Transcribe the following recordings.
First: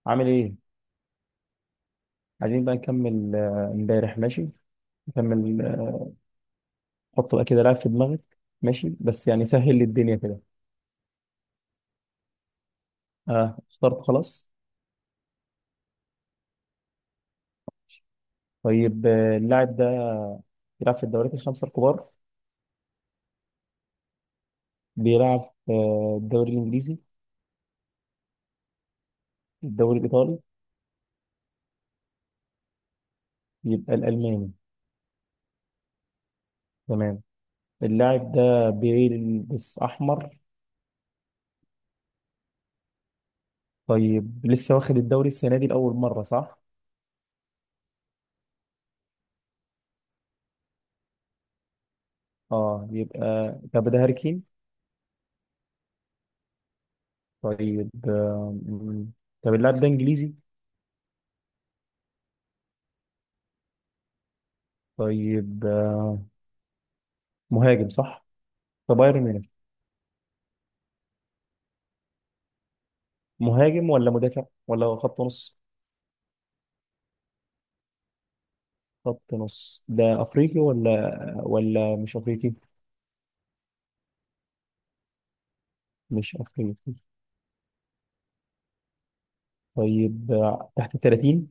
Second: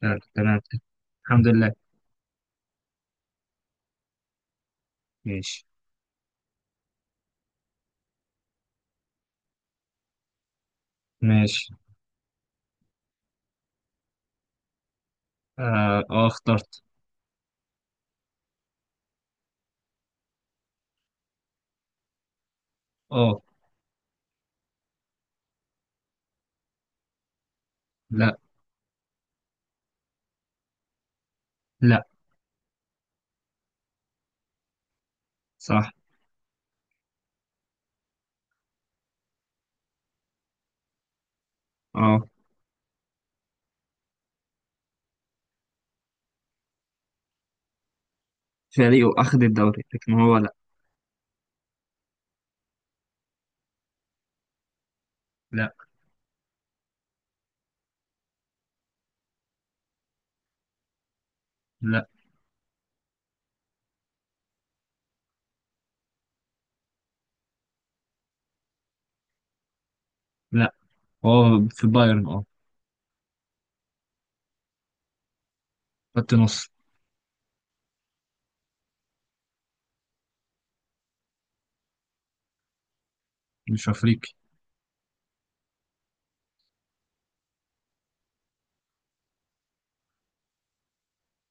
تمام عامل ايه؟ تمام. الحمد لله. عايزين بقى نكمل امبارح ماشي؟ نكمل ماشي حط بقى كده لعب في دماغك. ماشي؟ بس يعني سهل لي الدنيا كده. ماشي. اه اخترت خلاص. اه. اخترت. طيب اللاعب ده بيلعب في الدوريات الخمسة الكبار. اه. بيلعب في الدوري الانجليزي؟ لا. الدوري الايطالي؟ لا. يبقى الالماني. صح. تمام. اللاعب ده بيلبس احمر. اه. طيب لسه واخد الدوري السنة دي لأول مرة صح؟ فريقه اخذ الدوري لكن هو لا. اه يبقى. طب ده هاري كين؟ لا. طيب طب اللاعب ده انجليزي؟ لا. طيب مهاجم صح؟ في بايرن ميونخ؟ لا هو في بايرن، اه. مهاجم ولا مدافع ولا خط نص؟ خط نص. خط نص. ده افريقي ولا ولا مش افريقي؟ مش افريقي. مش افريقي. طيب تحت ال 30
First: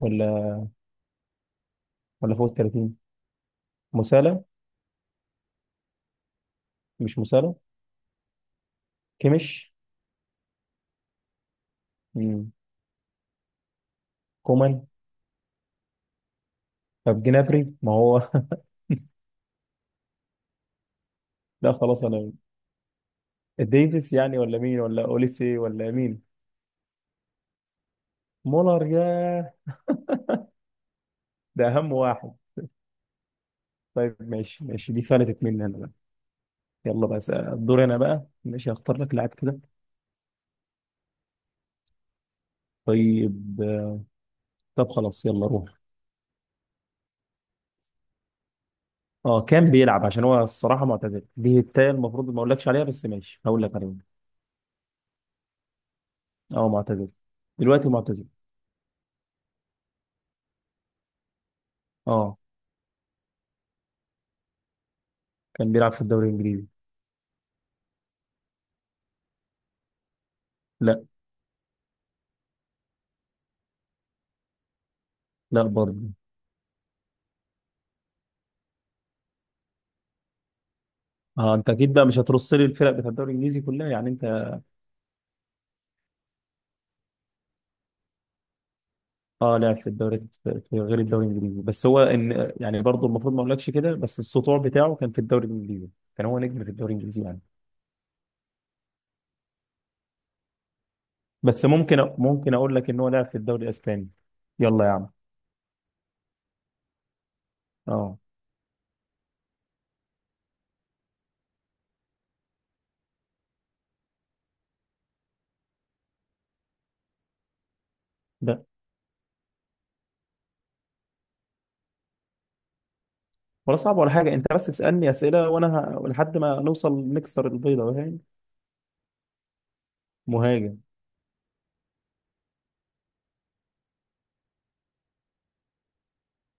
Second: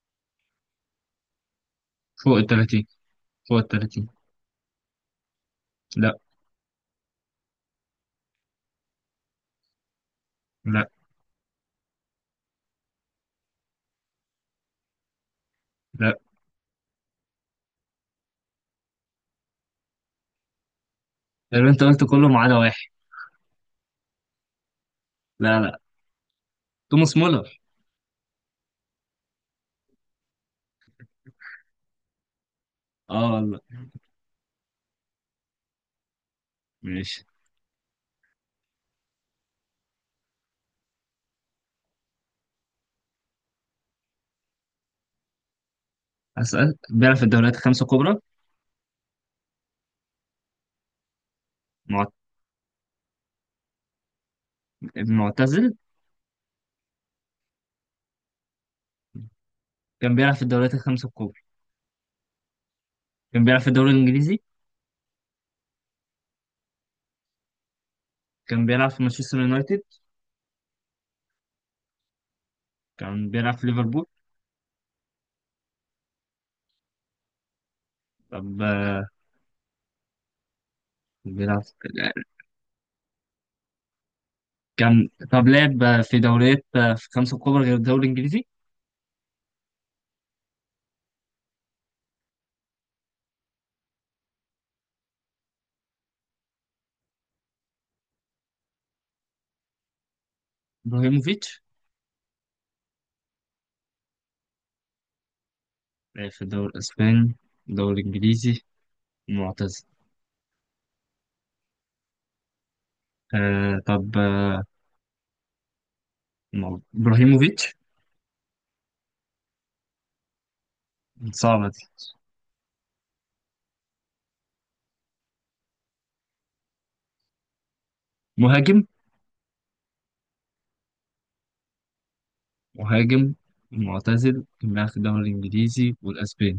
ولا فوق ولا ال فوق ال 30. 30؟ فوق ال 30. مسالة؟ لا. مش مسالة. كيميش؟ لا. مم. كومان؟ لا. طب جنابري ما هو. اللي لا انت قلت خلاص كله انا. ما عدا واحد. ديفيس يعني ولا مين ولا اوليسي لا لا. ولا مين؟ توماس مولر. مولر يا. ده اهم واحد. اه والله. طيب ماشي ماشي، دي فلتت مني انا بقى. يلا بقى ماشي. الدور انا بقى، ماشي هختار لك لاعب كده. طيب. طب خلاص يلا روح. اسال بيلعب في الدوريات الخمسه الكبرى. اه كان بيلعب عشان هو الصراحه معتزل، دي التانية معت- المفروض ما اقولكش عليها بس ماشي هقول لك عليها. معتزل. اه معتزل. دلوقتي معتزل. كان بيلعب في الدوريات الخمسه الكبرى. اه كان بيلعب في الدوري الانجليزي. كان بيلعب في الدوري الانجليزي. كان بيلعب في مانشستر يونايتد. لا. كان بيلعب في ليفربول. لا برضه. طب اه بيلعب انت في- اكيد بقى مش هترص لي الفرق بتاع الدوري الانجليزي كلها يعني انت. كان طب لعب في دوريات في خمسة كبرى غير الدوري الإنجليزي. اه لعب في الدوري، في غير الدوري الانجليزي، بس هو ان يعني برضه المفروض ما اقولكش كده، بس السطوع بتاعه كان في الدوري الانجليزي. كان هو نجم في الدوري الانجليزي يعني. إبراهيموفيتش. بس ممكن ممكن اقول لك ان هو لعب في الدوري الاسباني. يلا يا عم. لعب في الدوري الإسباني، الدوري اه الإنجليزي. معتزل. آه طب آه إبراهيموفيتش. ده. صعبة دي. ولا صعب ولا حاجة، انت بس اسألني اسئلة وانا لحد ما نوصل نكسر البيضة، فاهم؟ مهاجم. مهاجم. مهاجم معتزل كان بيلعب في الدوري الإنجليزي والأسباني.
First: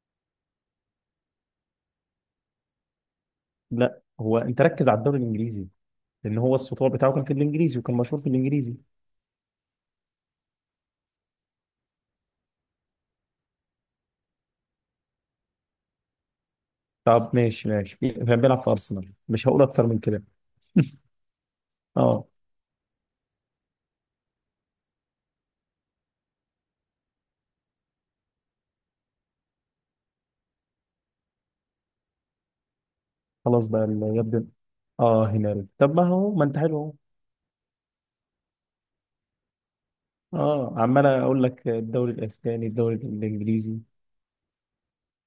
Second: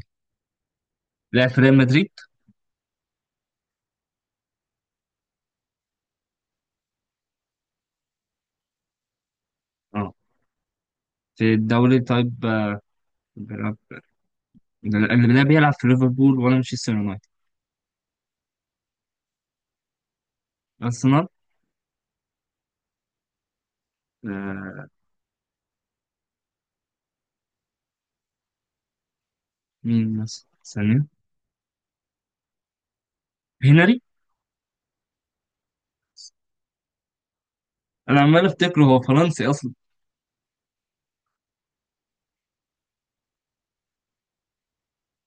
لعب في ريال مدريد. لا هو انت ركز على الدوري الانجليزي، لان هو السطور بتاعه كان في الانجليزي وكان مشهور في الانجليزي. اه. في الدوري، طيب. بيلعب. اللي بيلعب في ليفربول ولا مانشستر يونايتد. طب ماشي ماشي، كان بيلعب في ارسنال، مش هقول اكتر من كده. أرسنال. اه. آه مين مثلا ثانية؟ خلاص بقى هنري. اللي يبدو. اه هنري. طب ما هو، ما انت حلو اهو. انا عمال افتكره هو فرنسي اصلا. اه عمال اقول لك الدوري الاسباني الدوري الانجليزي.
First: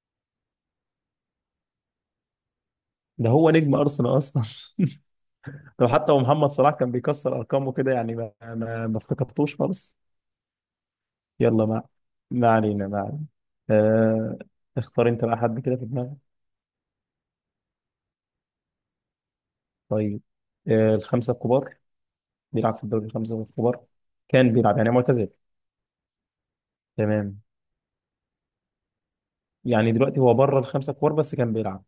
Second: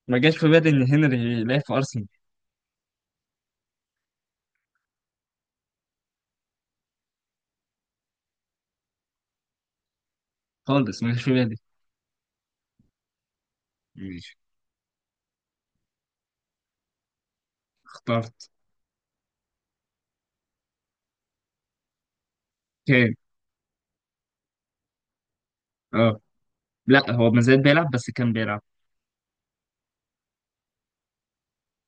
ما جاش في بالي ان هنري يلعب في ارسنال. ده هو نجم ارسنال اصلا. لو حتى هو محمد صلاح كان بيكسر ارقامه كده يعني ما افتكرتوش خالص. خالص ما جاش في بالي. يلا ما. ما علينا ما علينا. ماشي آه... اختار انت بقى حد كده في دماغك. اخترت. طيب الخمسة الكبار. بيلعب في الدوري كان. الخمسة الكبار. كان بيلعب يعني معتزل. اه. لا هو ما تمام. زال بيلعب بس كان بيلعب. يعني دلوقتي هو بره الخمسة الكبار بس كان بيلعب.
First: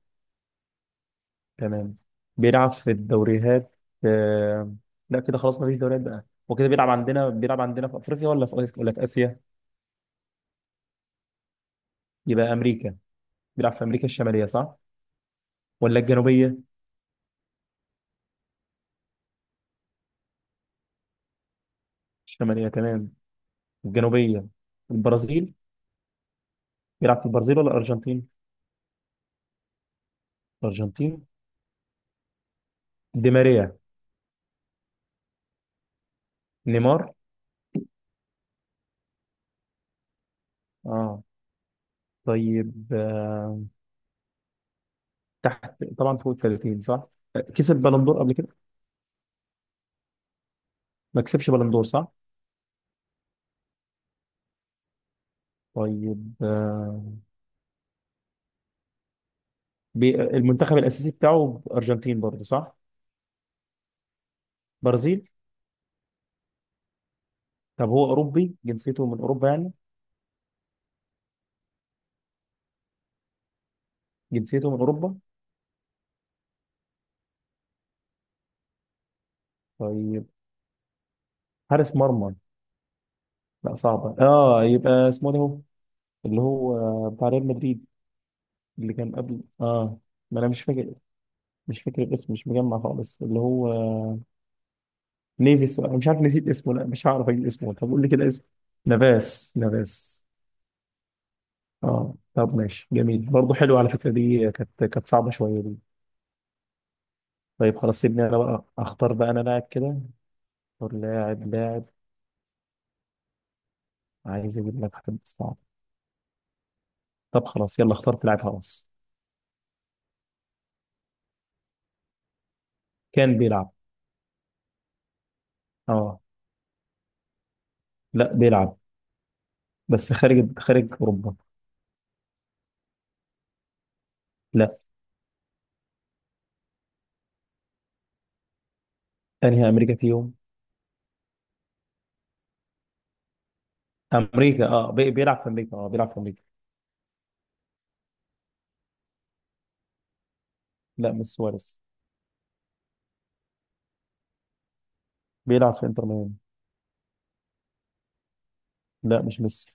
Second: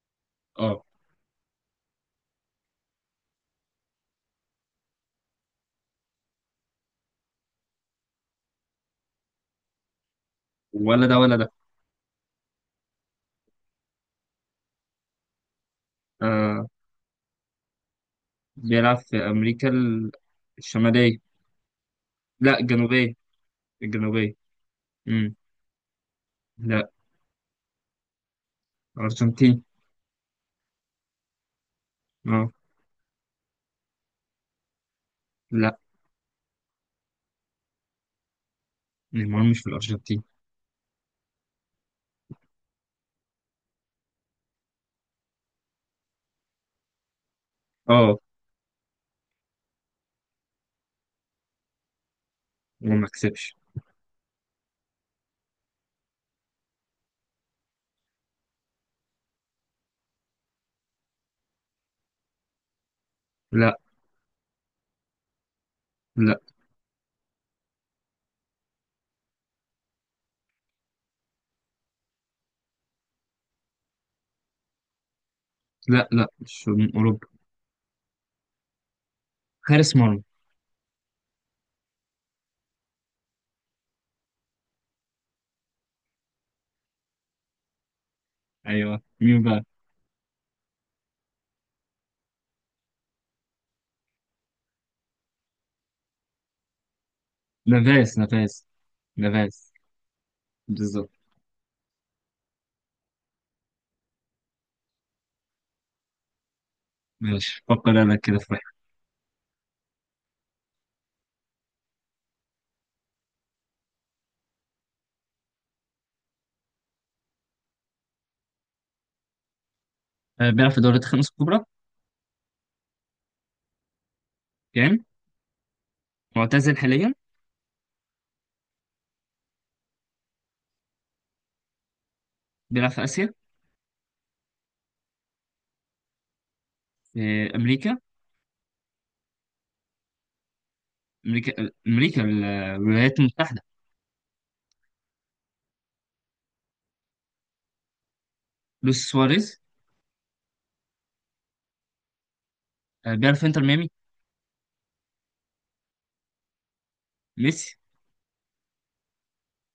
اه. تمام. بيلعب في الدوريات آه... لا كده خلاص ما فيش دوريات بقى وكده. بيلعب عندنا؟ بيلعب عندنا في افريقيا ولا في آسيا ولا في اسيا؟ ولا ده ولا ده. يبقى امريكا. بيلعب في امريكا الشمالية صح ولا الجنوبية؟ آه بيلعب في امريكا الشماليه. لا الشمالية تمام. الجنوبيه. الجنوبيه. الجنوبية. امم البرازيل. لا. بيلعب في البرازيل ولا الارجنتين؟ ارجنتين. الارجنتين. اه. دي ماريا؟ لا. نيمار؟ نيمار مش في الارجنتين. اه. طيب آه. تحت طبعا فوق ال 30 صح. كسب اه، بلندور قبل كده؟ ما كسبش بلندور صح. وما كسبش. طيب آه. المنتخب الاساسي بتاعه ارجنتين برضه صح؟ لا. برازيل؟ لا. طب هو اوروبي، جنسيته من اوروبا يعني؟ جنسيته من اوروبا. لا لا مش من اوروبا. حارس مرمى. طيب. حارس مرمى. لا صعبه. اه يبقى اسمه ده هو اللي هو بتاع ريال مدريد اللي ايوه كان قبل مين بقى؟ اه، ما انا مش فاكر. مش فاكر الاسم، مش مجمع خالص. اللي هو نيفيس، انا مش عارف، نسيت اسمه. لا مش هعرف اجيب اسمه. طب قول لي نافاس كده اسمه. نافاس. نافاس نافاس. نافاس. بالظبط. اه طب ماشي جميل برضه، حلو على فكره، دي كانت صعبه شويه دي. ماشي طيب فكر خلاص انا سيبني كده انا في واحد. بقى اختار بقى انا لاعب كده. اختار لاعب لاعب. عايز اجيب لك حد صعب. طب خلاص يلا، اخترت لاعب خلاص. بيلعب في دوريات الخمس الكبرى كان بيلعب. يعني. اه معتزل حاليا. لا بيلعب، بس خارج اوروبا. بيلعب في اسيا. لا. في امريكا. انهي امريكا فيهم؟ امريكا. امريكا، الولايات المتحده. امريكا اه، بيلعب في امريكا. اه بيلعب في امريكا. لويس سواريز. لا مش سواريز. بيلعب في انتر ميامي. بيلعب في انتر ميامي. ميسي. لا مش ميسي.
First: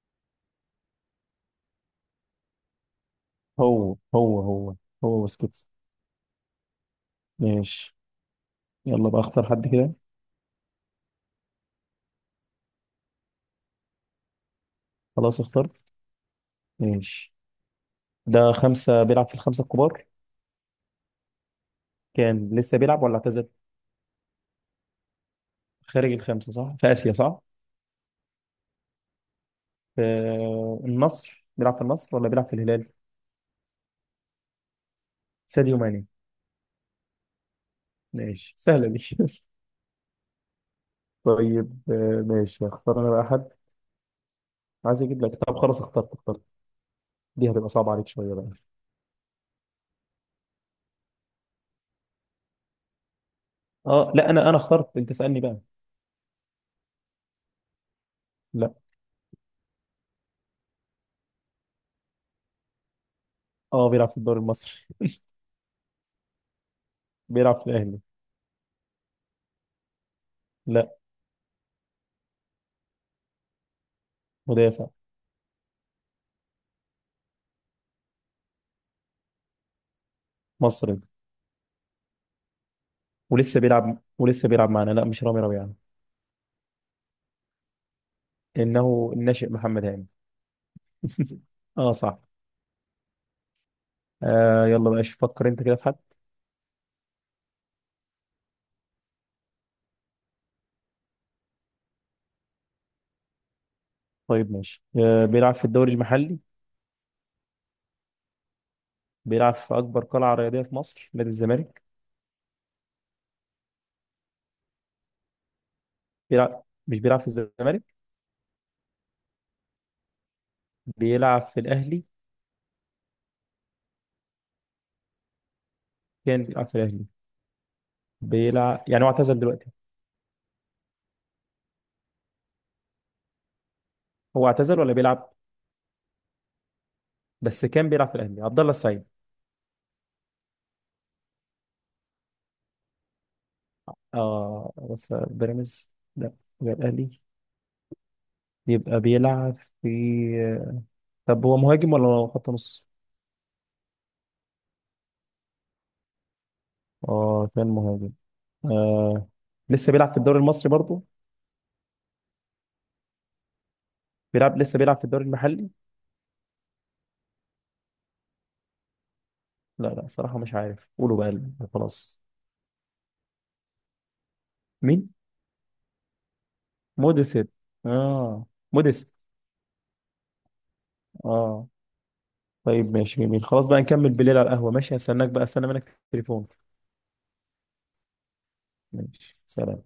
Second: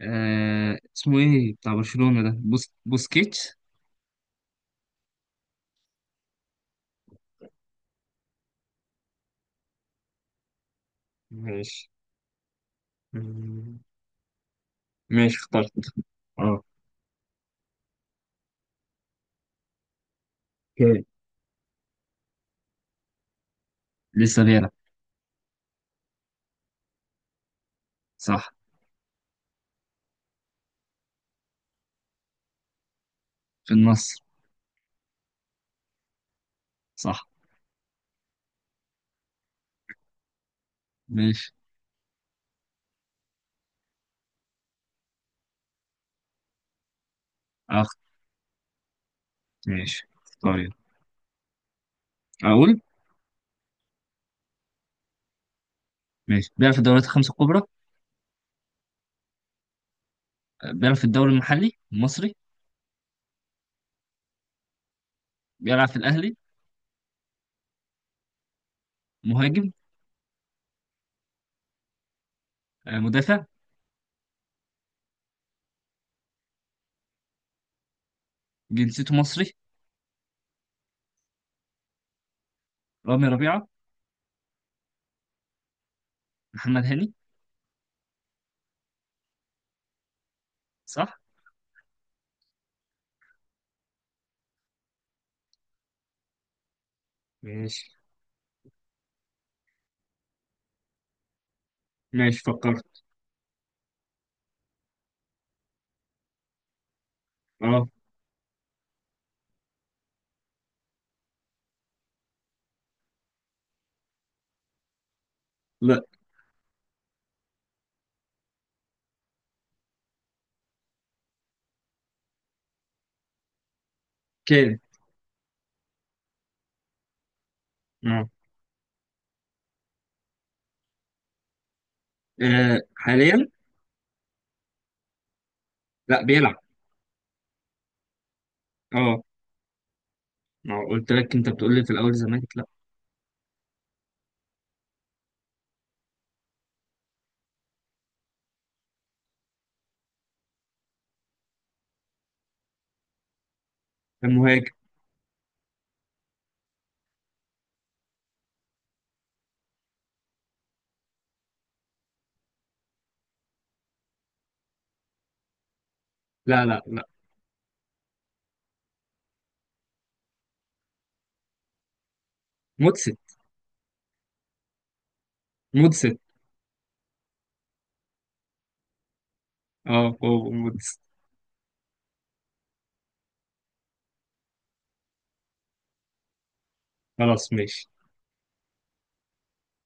اسمه ايه بتاع برشلونه ده، بوسكيتش. هو هو بسكتس. ماشي. يلا بقى اختار حد كده. ماشي. مم. ماشي خلاص اختار. اخترت. اه. ماشي. ده خمسة، بيلعب في الخمسة الكبار. اوكي. كان لسه بيلعب ولا اعتزل؟ لسه بيلعب. خارج الخمسة صح، في آسيا صح. صح. في النصر، بيلعب في النصر ولا بيلعب في الهلال؟ في النصر. ساديو ماني. صح. ماشي سهلة دي. ماشي. طيب آه، ماشي اختار انا بقى حد، عايز اجيب لك. طب خلاص اخترت اخترت. دي هتبقى اخ صعبة عليك شوية بقى. ماشي اختار يلا. اقول. اه لا انا، انا اخترت، انت اسألني بقى. ماشي بيلعب في الدوريات الخمسة الكبرى. لا. بيلعب في الدوري المحلي المصري. اه بيلعب في الدوري المصري. بيلعب في الأهلي. بيلعب في الاهلي. مهاجم. لا. مدافع. مدافع. جنسيته مصري. مصري. رامي ولسه ربيعة. بيلعب، ولسه بيلعب معانا. لا مش رامي ربيعة. محمد هاني. انه الناشئ محمد هاني. صح؟ اه صح. آه يلا بقى شوف فكر انت كده في حد. ماشي. ماشي فكرت. طيب ماشي. آه بيلعب في الدوري المحلي. اه. بيلعب في اكبر قلعه رياضيه في مصر، نادي الزمالك. لا. بيلعب، مش بيلعب في الزمالك. بيلعب في الاهلي. كان. كان بيلعب في الاهلي. اه. بيلعب يعني، هو اعتزل دلوقتي؟ حاليا. هو اعتزل ولا بيلعب؟ لا بيلعب. بس كان بيلعب في الاهلي عبد الله السعيد. اه. ما هو قلت لك انت بتقول لي في الأول زمالك لا. اه بس بيراميدز لا. يبقى الاهلي. يبقى بيلعب في. طب هو مهاجم ولا خط نص؟ كان مهاجم. اه كان مهاجم. آه. لسه بيلعب في الدوري المصري برضه؟ بيلعب، لسه بيلعب في الدوري المحلي؟ لا لا لا. لا لا صراحة مش عارف، قولوا بقى خلاص. مدسن. مين؟ مدسن. موديست. اه موديست. اه هو مدسن. اه طيب ماشي جميل، خلاص بقى نكمل بالليل على القهوة، ماشي هستناك بقى، استنى منك التليفون. خلاص ماشي. ماشي سلام.